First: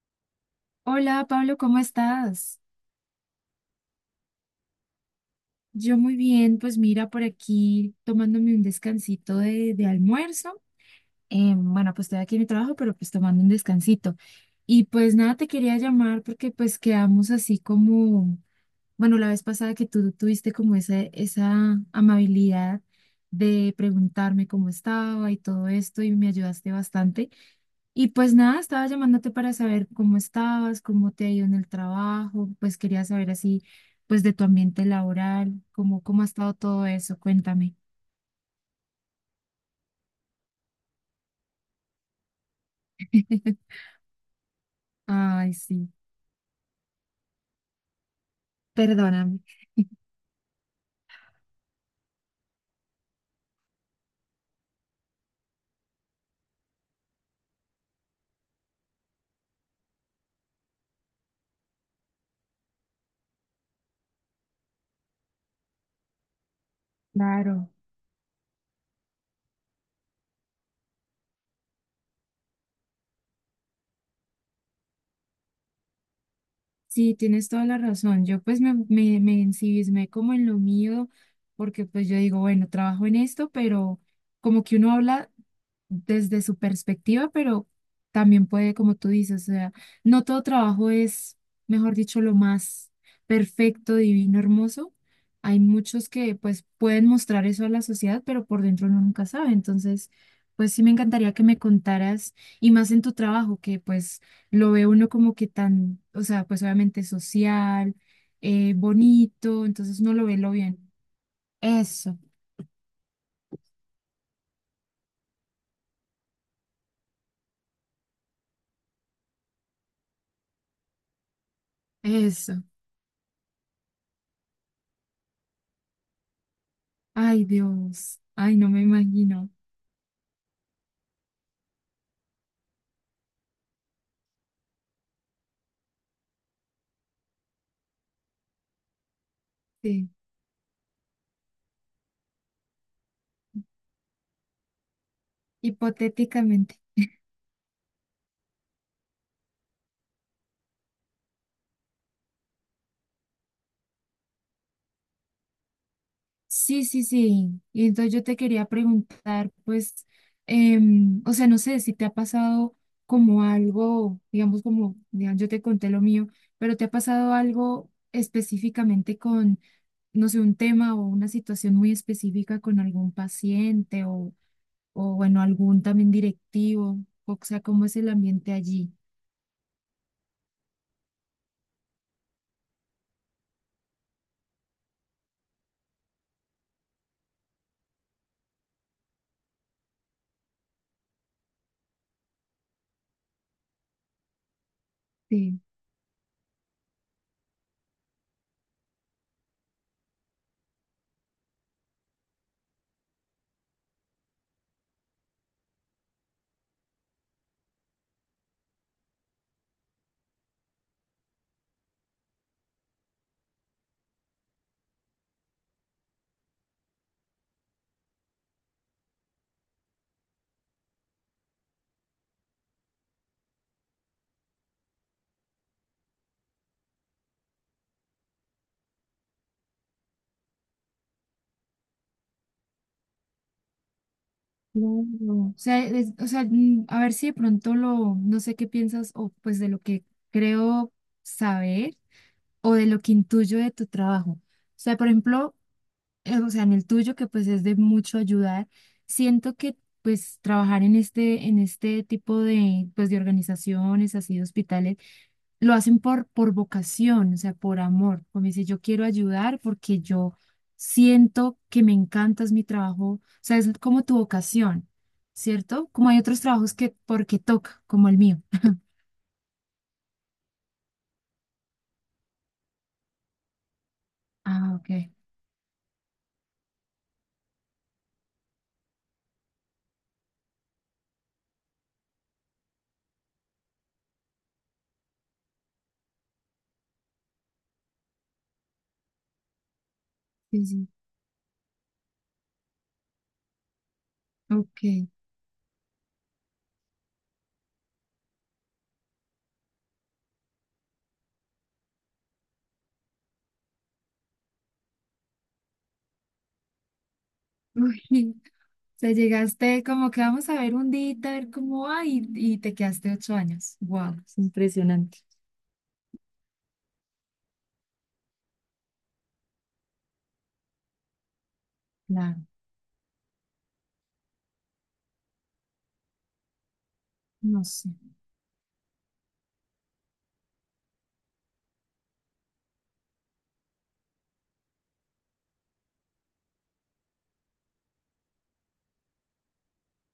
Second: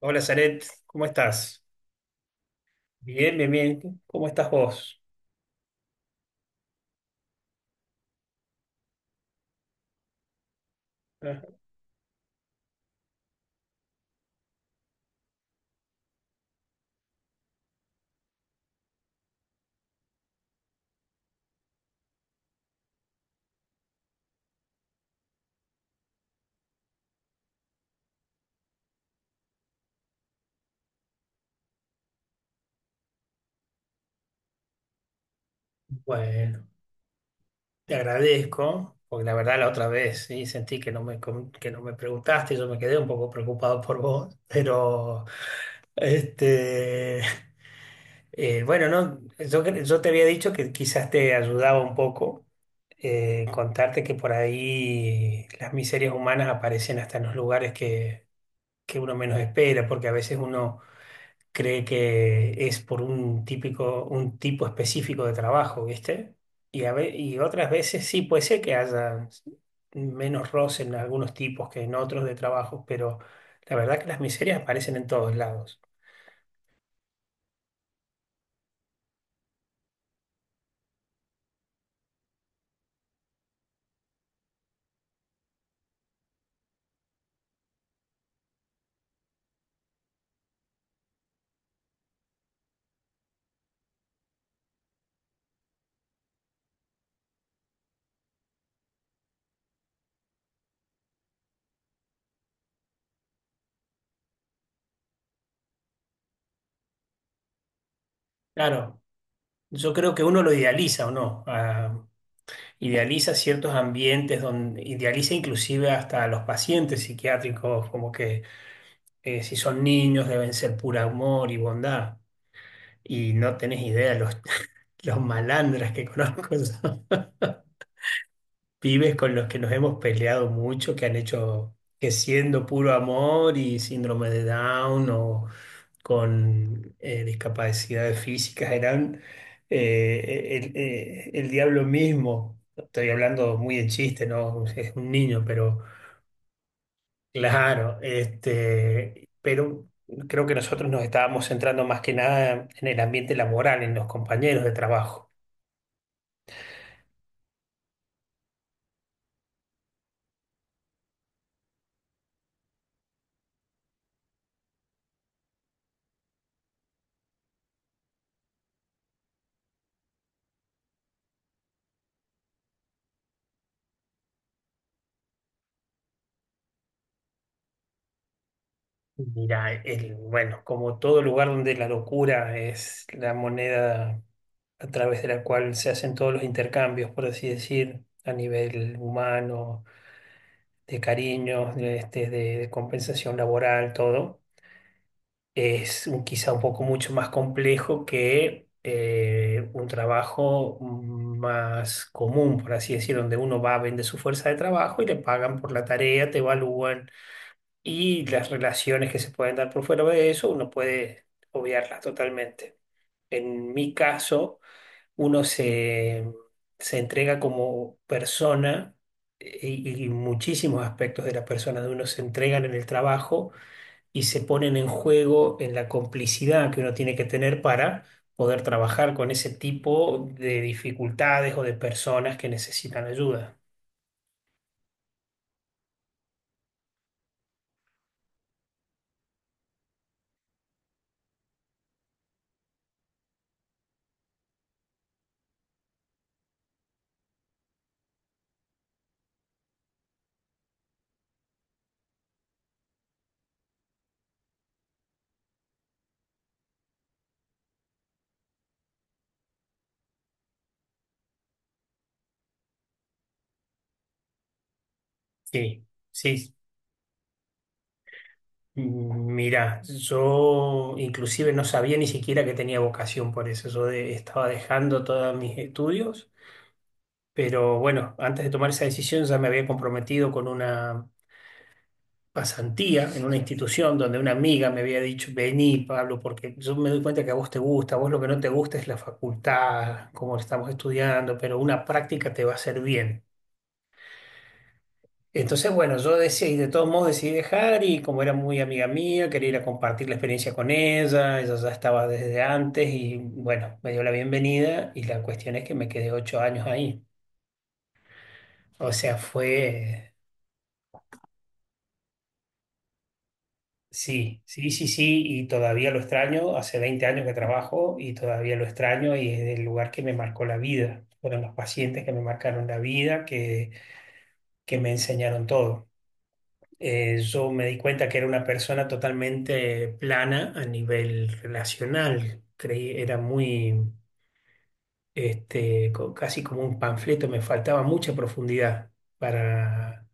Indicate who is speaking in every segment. Speaker 1: Hola, Zaret, ¿cómo
Speaker 2: Hola Pablo,
Speaker 1: estás?
Speaker 2: ¿cómo estás?
Speaker 1: Bien, bien, bien. ¿Cómo estás vos?
Speaker 2: Yo muy bien, pues mira por aquí tomándome un descansito de almuerzo.
Speaker 1: Ah,
Speaker 2: Bueno, pues estoy aquí en mi trabajo, pero pues tomando un descansito. Y pues nada, te quería llamar porque pues quedamos así como bueno, la vez pasada que tú tuviste como esa amabilidad de preguntarme cómo estaba y todo esto y me ayudaste bastante. Y pues nada, estaba llamándote para saber cómo estabas, cómo te ha ido en el trabajo, pues quería saber así, pues de tu ambiente laboral, cómo ha estado
Speaker 1: bueno,
Speaker 2: todo eso, cuéntame.
Speaker 1: te agradezco, porque la verdad la otra vez sí, sentí que que no me preguntaste. Yo me quedé un poco preocupado por vos, pero
Speaker 2: Ay, sí,
Speaker 1: este, bueno, no,
Speaker 2: perdóname.
Speaker 1: yo te había dicho que quizás te ayudaba un poco contarte que por ahí las miserias humanas aparecen hasta en los lugares que uno menos espera, porque a veces uno cree que es por un típico, un tipo específico de trabajo, ¿viste? Y otras
Speaker 2: Claro.
Speaker 1: veces sí puede ser que haya menos roce en algunos tipos que en otros de trabajos, pero la verdad que las miserias aparecen en todos lados.
Speaker 2: Sí, tienes toda la razón. Yo pues me ensimismé como en lo mío, porque pues yo digo, bueno, trabajo en esto, pero como que uno habla desde su perspectiva, pero también puede, como tú dices, o sea, no todo trabajo es, mejor dicho, lo más perfecto, divino, hermoso. Hay muchos que pues pueden mostrar eso a la sociedad, pero por dentro uno nunca sabe. Entonces, pues sí me encantaría que me contaras, y más en tu trabajo, que pues lo ve uno como que tan, o sea, pues obviamente social,
Speaker 1: Claro,
Speaker 2: bonito,
Speaker 1: yo
Speaker 2: entonces uno
Speaker 1: creo que
Speaker 2: lo ve
Speaker 1: uno
Speaker 2: lo
Speaker 1: lo
Speaker 2: bien.
Speaker 1: idealiza o no, ah,
Speaker 2: Eso,
Speaker 1: idealiza ciertos ambientes donde idealiza inclusive hasta a los pacientes psiquiátricos, como que si son niños deben ser pura amor y bondad.
Speaker 2: eso.
Speaker 1: Y no tenés idea los malandras que conozco son
Speaker 2: Ay, Dios. Ay, no me
Speaker 1: pibes con los
Speaker 2: imagino.
Speaker 1: que nos hemos peleado mucho, que han hecho que siendo puro amor y síndrome de Down o con discapacidades físicas eran
Speaker 2: Sí.
Speaker 1: el diablo mismo. Estoy hablando muy en chiste, ¿no? Es un niño, pero
Speaker 2: Hipotéticamente.
Speaker 1: claro, pero creo que nosotros nos estábamos centrando más que nada en el ambiente laboral, en los compañeros de trabajo.
Speaker 2: Sí, sí, sí. Y entonces yo te quería preguntar, pues, o sea, no sé si te ha pasado como algo, digamos, como, digamos, yo te conté lo mío, pero te ha pasado algo específicamente con, no sé, un tema o una situación muy específica con algún paciente o bueno, algún también directivo, o sea, ¿cómo es el ambiente allí?
Speaker 1: Mira, bueno, como todo lugar donde la locura es la moneda a través de la cual se hacen todos los intercambios, por así decir, a nivel humano, de cariños, de compensación laboral, todo,
Speaker 2: Sí.
Speaker 1: es quizá un poco mucho más complejo que un trabajo más común, por así decir, donde uno va, vende su fuerza de trabajo y le pagan por la tarea, te evalúan, y las relaciones que se pueden dar por fuera de eso, uno puede obviarlas totalmente. En mi caso, uno se entrega como persona, y muchísimos aspectos de la persona de uno se entregan en el trabajo y se ponen en juego en la complicidad que uno tiene que tener para poder trabajar con ese tipo de dificultades o de personas que necesitan ayuda.
Speaker 2: No, no. O sea, o sea, mm, a ver si de pronto lo, no sé qué piensas, o pues de lo que creo saber, o de lo que intuyo de tu trabajo. O sea, por ejemplo, o sea, en el tuyo, que pues es de mucho ayudar, siento que pues trabajar en este tipo de, pues, de organizaciones, así de hospitales, lo hacen por vocación, o sea, por amor. Como dice, yo quiero ayudar porque yo siento que me encanta, es mi trabajo, o sea, es como tu vocación,
Speaker 1: Sí,
Speaker 2: ¿cierto? Como hay otros
Speaker 1: sí.
Speaker 2: trabajos que porque toca, como el mío.
Speaker 1: Mira, yo inclusive no sabía ni siquiera que tenía vocación por eso. Yo estaba
Speaker 2: Ah, ok.
Speaker 1: dejando todos mis estudios, pero bueno, antes de tomar esa decisión ya me había comprometido con una pasantía en una institución donde una amiga me había dicho, vení, Pablo, porque yo me doy cuenta que a vos te gusta, a vos lo que no te gusta es la facultad, cómo
Speaker 2: Sí,
Speaker 1: estamos
Speaker 2: sí.
Speaker 1: estudiando, pero una práctica te va a hacer bien.
Speaker 2: Ok.
Speaker 1: Entonces, bueno, yo decidí, de todos modos decidí dejar, y como era muy amiga mía, quería ir a compartir la experiencia con ella, ella ya estaba desde antes y bueno, me dio la bienvenida, y la cuestión es que me quedé 8 años ahí. O
Speaker 2: Te
Speaker 1: sea,
Speaker 2: llegaste como
Speaker 1: fue,
Speaker 2: que vamos a ver un día, a ver cómo va, y te quedaste 8 años. Wow, es
Speaker 1: sí, sí, sí,
Speaker 2: impresionante.
Speaker 1: sí, y todavía lo extraño, hace 20 años que trabajo y todavía lo extraño, y es el lugar que me marcó la vida. Fueron los pacientes que me
Speaker 2: Claro,
Speaker 1: marcaron la vida, que me enseñaron todo. Yo
Speaker 2: no
Speaker 1: me di
Speaker 2: sé,
Speaker 1: cuenta que era una persona totalmente plana a nivel relacional. Creí, era muy, casi como un panfleto, me faltaba mucha profundidad para,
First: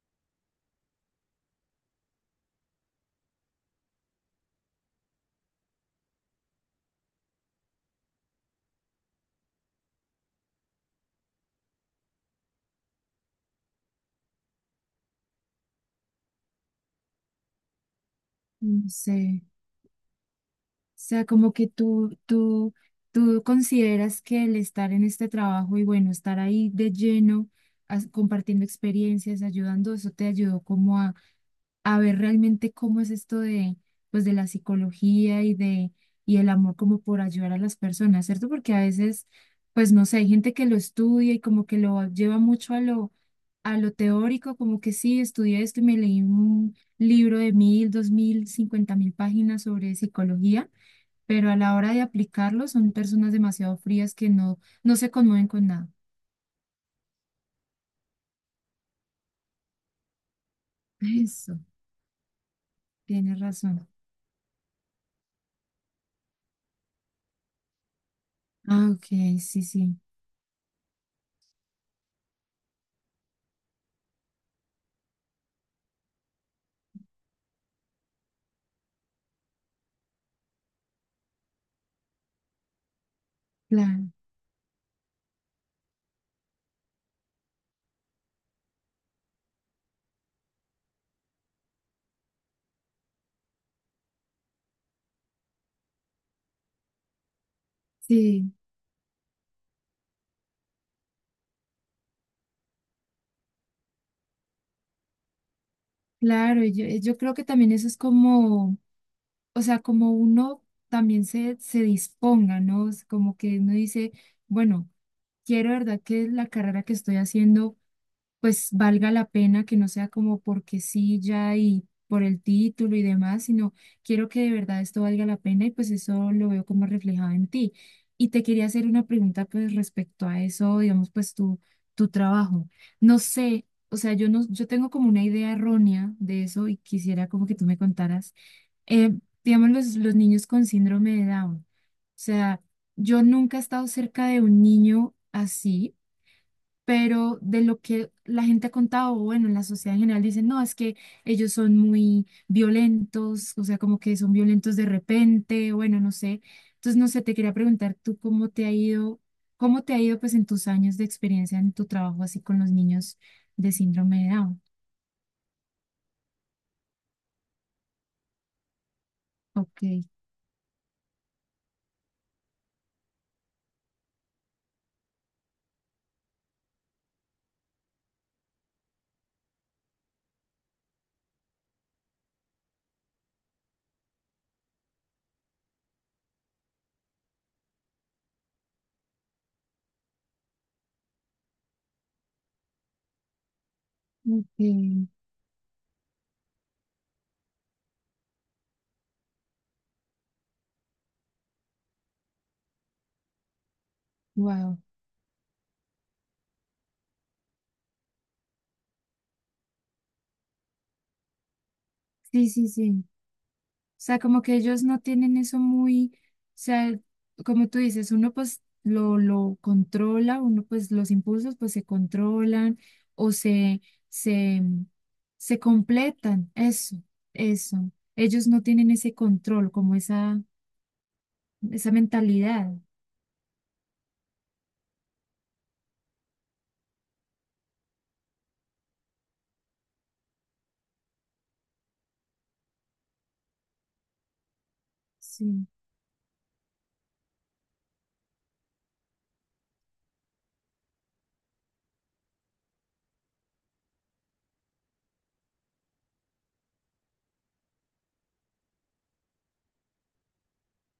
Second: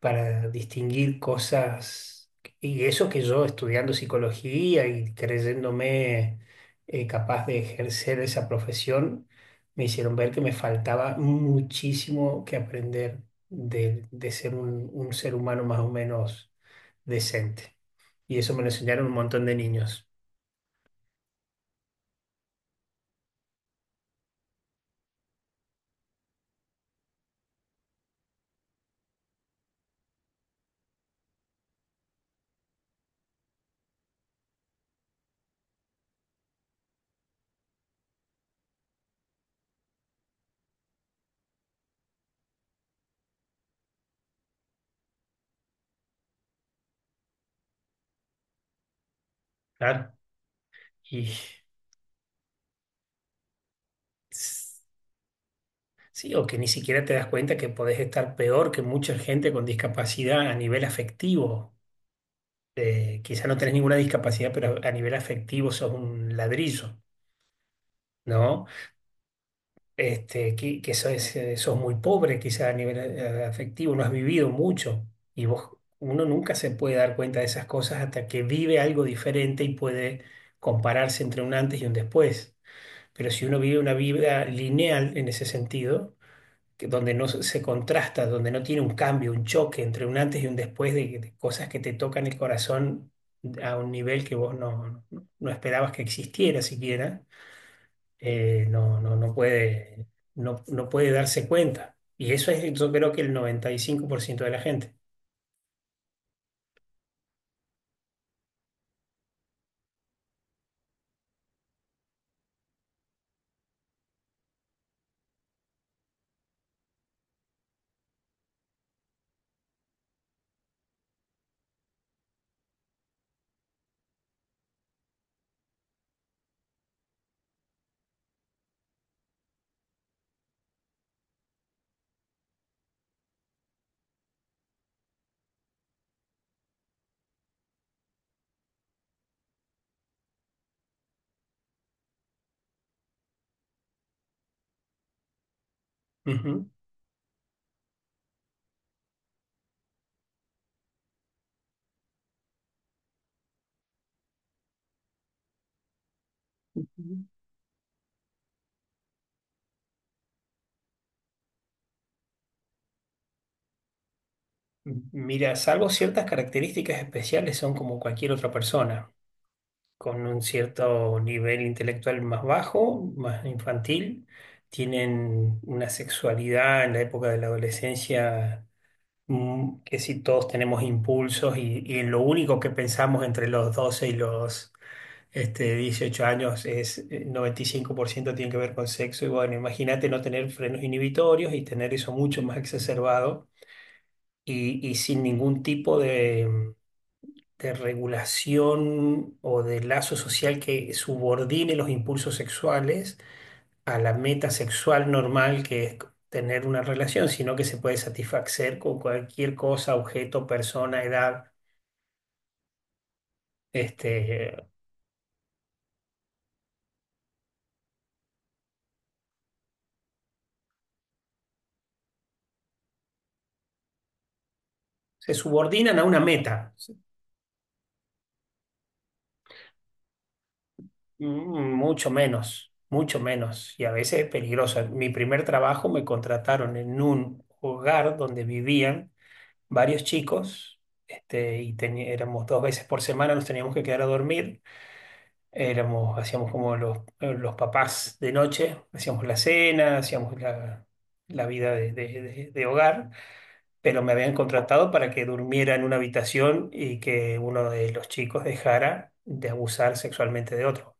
Speaker 1: para distinguir cosas. Y eso que yo estudiando psicología y creyéndome capaz de ejercer esa profesión, me hicieron ver que me faltaba muchísimo que aprender de ser un ser humano más o menos decente. Y eso me lo
Speaker 2: no
Speaker 1: enseñaron un
Speaker 2: sé.
Speaker 1: montón de niños.
Speaker 2: O sea, como que tú consideras que el estar en este trabajo y bueno, estar ahí de lleno, compartiendo experiencias, ayudando, eso te ayudó como a ver realmente cómo es esto de, pues, de la psicología y de, y el amor como por ayudar a las personas, ¿cierto? Porque a veces, pues, no sé, hay gente que lo estudia y como que lo lleva mucho a lo teórico, como que sí, estudié esto y me leí un libro de 1.000, 2.000, 50.000 páginas sobre
Speaker 1: Claro.
Speaker 2: psicología,
Speaker 1: Y
Speaker 2: pero a la hora de aplicarlo son personas demasiado frías que no,
Speaker 1: s-
Speaker 2: no se conmueven con nada.
Speaker 1: sí, o que ni siquiera te das cuenta que podés estar peor que mucha gente con discapacidad a nivel
Speaker 2: Eso,
Speaker 1: afectivo.
Speaker 2: tienes
Speaker 1: Quizá no tenés
Speaker 2: razón.
Speaker 1: ninguna discapacidad, pero a nivel afectivo sos un ladrillo, ¿no?
Speaker 2: Ah, ok, sí, sí,
Speaker 1: Que sos, sos muy pobre, quizá a nivel afectivo, no has vivido mucho. Y vos, uno nunca se puede dar cuenta de esas cosas hasta que vive algo diferente y puede compararse entre un antes y un después. Pero si uno vive una
Speaker 2: claro,
Speaker 1: vida lineal en ese sentido, que donde no se contrasta, donde no tiene un cambio, un choque entre un antes y un después, de cosas que te tocan el corazón a un nivel que vos no esperabas que existiera siquiera,
Speaker 2: sí.
Speaker 1: eh, no, no, no puede, no puede darse cuenta. Y eso es, yo creo que el 95% de la gente.
Speaker 2: Claro, y yo, yo creo que también eso es como, o sea, como uno también se disponga, ¿no? Es como que uno dice, bueno, quiero, ¿verdad? Que la carrera que estoy haciendo pues valga la pena, que no sea como porque sí ya y por el título y demás, sino quiero que de verdad esto valga la pena y pues eso lo veo como reflejado en ti. Y te quería hacer una pregunta pues respecto a eso, digamos pues tu trabajo. No sé, o sea, yo no, yo tengo como una idea errónea de eso y quisiera como que tú me contaras. Eh, digamos los niños con síndrome de Down. O sea, yo nunca he estado cerca de un niño así,
Speaker 1: Ujú.
Speaker 2: pero de lo que la gente ha contado, o bueno, en la sociedad en general dicen, no, es que ellos son muy violentos, o sea, como que son violentos de repente, bueno, no sé. Entonces, no sé, te quería preguntar tú cómo te ha ido, cómo te ha ido pues en tus años de experiencia en tu trabajo así con los niños de síndrome de Down.
Speaker 1: Mira, salvo ciertas características especiales, son como cualquier otra persona,
Speaker 2: Ok,
Speaker 1: con un cierto nivel intelectual más bajo, más infantil. Tienen una sexualidad en la época de la adolescencia que, si todos tenemos impulsos, y lo único que pensamos entre los 12 y los 18 años es 95% tiene que ver con sexo, y bueno, imagínate no tener frenos inhibitorios y tener eso mucho más exacerbado,
Speaker 2: ok,
Speaker 1: y sin ningún tipo de regulación o de lazo social que subordine los impulsos sexuales a la meta
Speaker 2: wow.
Speaker 1: sexual normal, que es tener una relación, sino que se puede satisfacer con cualquier cosa, objeto, persona, edad.
Speaker 2: Sí, sí, sí. Sea, como que
Speaker 1: Este,
Speaker 2: ellos no tienen eso muy, o sea, como tú dices, uno pues lo controla, uno pues los impulsos pues se controlan o se, se,
Speaker 1: se
Speaker 2: se
Speaker 1: subordinan a una
Speaker 2: completan,
Speaker 1: meta.
Speaker 2: eso, eso. Ellos no tienen ese control, como esa, esa
Speaker 1: Mucho
Speaker 2: mentalidad.
Speaker 1: menos, mucho menos, y a veces es peligroso. En mi primer trabajo me contrataron en un hogar donde vivían varios chicos, y éramos dos veces por semana, nos teníamos que quedar a dormir,
Speaker 2: Sí.
Speaker 1: éramos, hacíamos como los papás de noche, hacíamos la cena, hacíamos la, la vida de hogar, pero me habían contratado para que durmiera en una habitación y que uno de los chicos dejara de abusar sexualmente de otro,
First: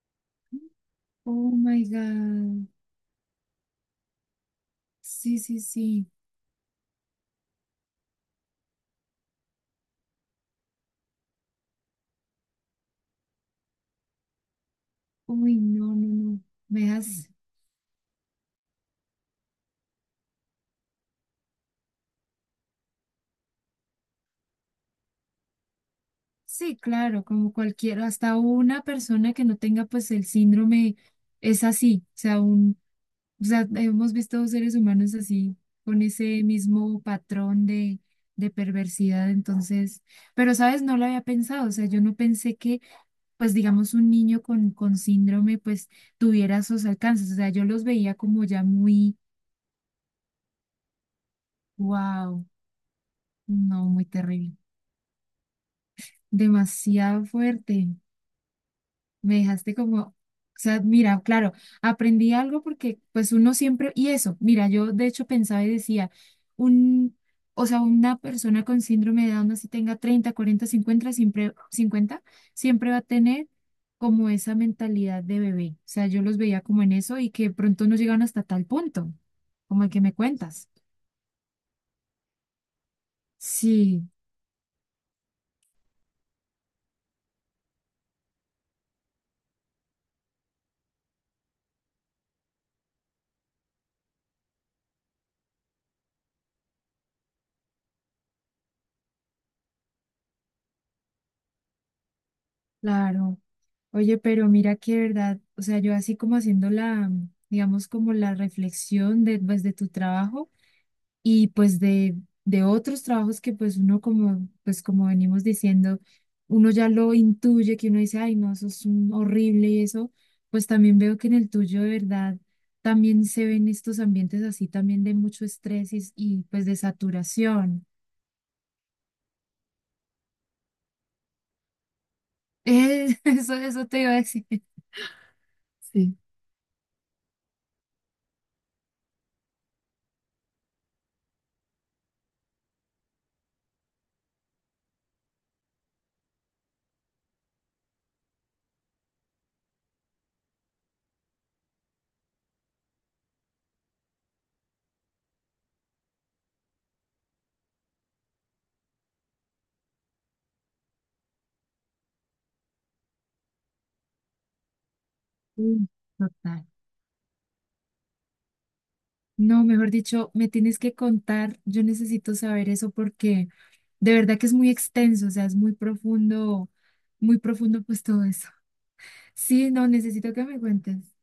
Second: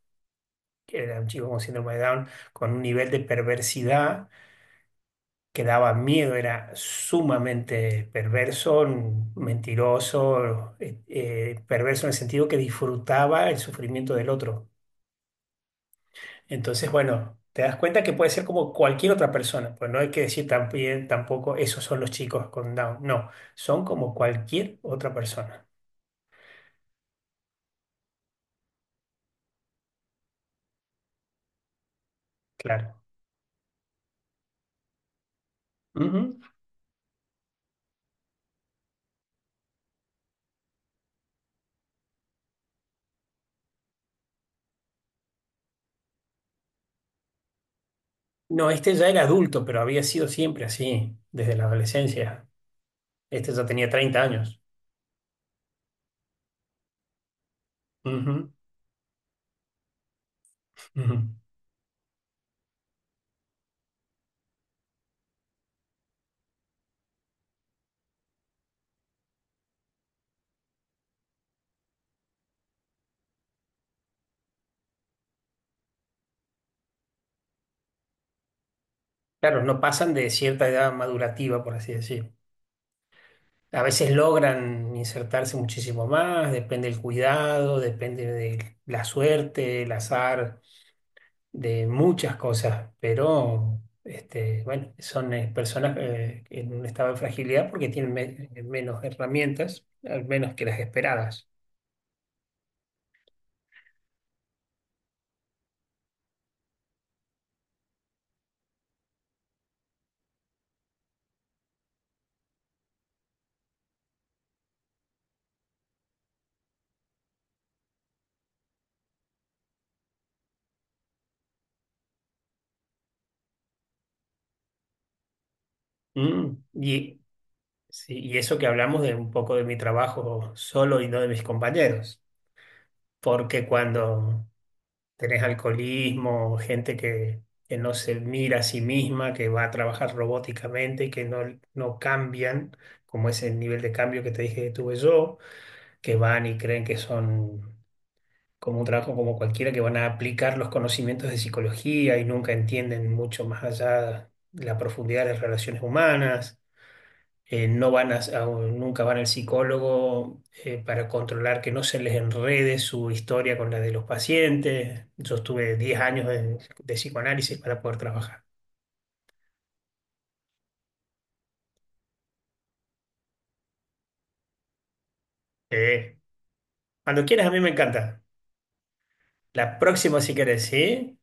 Speaker 1: que era un chico
Speaker 2: Oh
Speaker 1: con
Speaker 2: my
Speaker 1: síndrome de Down,
Speaker 2: God.
Speaker 1: con un nivel de perversidad
Speaker 2: Sí, sí,
Speaker 1: que daba
Speaker 2: sí.
Speaker 1: miedo, era sumamente perverso, mentiroso, perverso en el sentido que disfrutaba el sufrimiento del otro.
Speaker 2: Uy, no, no, no. Me
Speaker 1: Entonces,
Speaker 2: dejas.
Speaker 1: bueno, te das cuenta que puede ser como cualquier otra persona, pues no hay que decir también, tampoco esos son los chicos con Down, no, son como cualquier otra persona,
Speaker 2: Sí, claro, como cualquiera, hasta una persona que no tenga pues el síndrome es así, o sea, un,
Speaker 1: claro.
Speaker 2: o sea, hemos visto seres humanos así, con
Speaker 1: Ujú.
Speaker 2: ese mismo patrón de perversidad, entonces, pero sabes, no lo había pensado, o sea, yo no pensé que pues digamos un niño con síndrome pues tuviera esos alcances, o sea, yo los veía como ya
Speaker 1: No, este ya
Speaker 2: muy,
Speaker 1: era adulto, pero había sido siempre así, desde la
Speaker 2: wow,
Speaker 1: adolescencia. Este ya
Speaker 2: no,
Speaker 1: tenía
Speaker 2: muy
Speaker 1: 30
Speaker 2: terrible,
Speaker 1: años.
Speaker 2: demasiado fuerte.
Speaker 1: Ujú,
Speaker 2: Me dejaste como, o sea,
Speaker 1: ujú.
Speaker 2: mira, claro, aprendí algo porque pues uno siempre, y eso, mira, yo de hecho pensaba y decía, un, o sea, una persona con síndrome de Down, así tenga 30 40 50 siempre, 50 siempre va a tener como esa mentalidad de bebé. O sea, yo los veía como en eso y que pronto no llegan hasta tal punto,
Speaker 1: Claro, no
Speaker 2: como el que
Speaker 1: pasan
Speaker 2: me
Speaker 1: de cierta
Speaker 2: cuentas.
Speaker 1: edad madurativa, por así decir. A veces
Speaker 2: Sí,
Speaker 1: logran insertarse muchísimo más, depende del cuidado, depende de la suerte, el azar, de muchas cosas, pero este, bueno, son personas en un estado de fragilidad porque tienen menos herramientas, al menos que las esperadas.
Speaker 2: claro. Oye, pero mira que verdad, o sea, yo así como haciendo la, digamos, como la reflexión de, pues, de tu trabajo y pues de otros trabajos que pues uno como, pues como venimos diciendo, uno ya lo intuye, que uno dice, ay, no, eso es un horrible y eso, pues también veo que en el tuyo de verdad también se ven estos ambientes así también de mucho estrés pues de
Speaker 1: Y,
Speaker 2: saturación.
Speaker 1: sí, y eso que hablamos de un poco de mi trabajo solo y no de mis compañeros,
Speaker 2: Eso,
Speaker 1: porque
Speaker 2: eso te iba a decir.
Speaker 1: cuando tenés
Speaker 2: Sí.
Speaker 1: alcoholismo, gente que no se mira a sí misma, que va a trabajar robóticamente y que no cambian, como ese nivel de cambio que te dije que tuve yo, que van y creen que son como un trabajo como cualquiera, que van a aplicar los conocimientos de psicología y nunca entienden mucho más allá la profundidad de las relaciones humanas. Eh, no van a, a- un- nunca van al psicólogo para controlar que no se les enrede su historia con la de los pacientes. Yo estuve
Speaker 2: Mm,
Speaker 1: 10 años de,
Speaker 2: total.
Speaker 1: de psicoanálisis para poder trabajar.
Speaker 2: No, mejor dicho, me tienes que contar, yo necesito saber eso porque de verdad que es muy extenso, o sea, es
Speaker 1: Sí. Cuando
Speaker 2: muy
Speaker 1: quieras, a mí me
Speaker 2: profundo pues
Speaker 1: encanta.
Speaker 2: todo eso. Sí,
Speaker 1: La
Speaker 2: no,
Speaker 1: próxima, si
Speaker 2: necesito que me
Speaker 1: querés,
Speaker 2: cuentes.
Speaker 1: ¿sí?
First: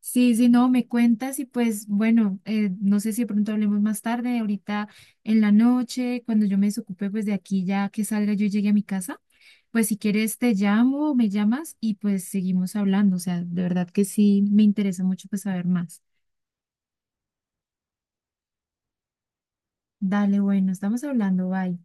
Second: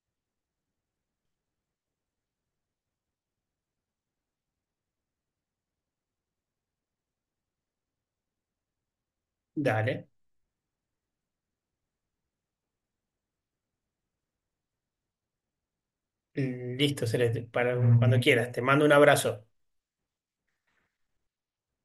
Speaker 2: Sí, sí, no, me cuentas y pues bueno, no sé si de pronto hablemos más tarde, ahorita en la noche, cuando yo me desocupe pues de aquí ya que salga yo y llegue a mi casa, pues si
Speaker 1: Dale.
Speaker 2: quieres te llamo o me llamas y pues seguimos hablando, o sea, de verdad que sí, me interesa mucho pues saber más.
Speaker 1: Listo, Celeste. Para, cuando quieras. Te mando un abrazo.
Speaker 2: Dale, bueno, estamos hablando, bye.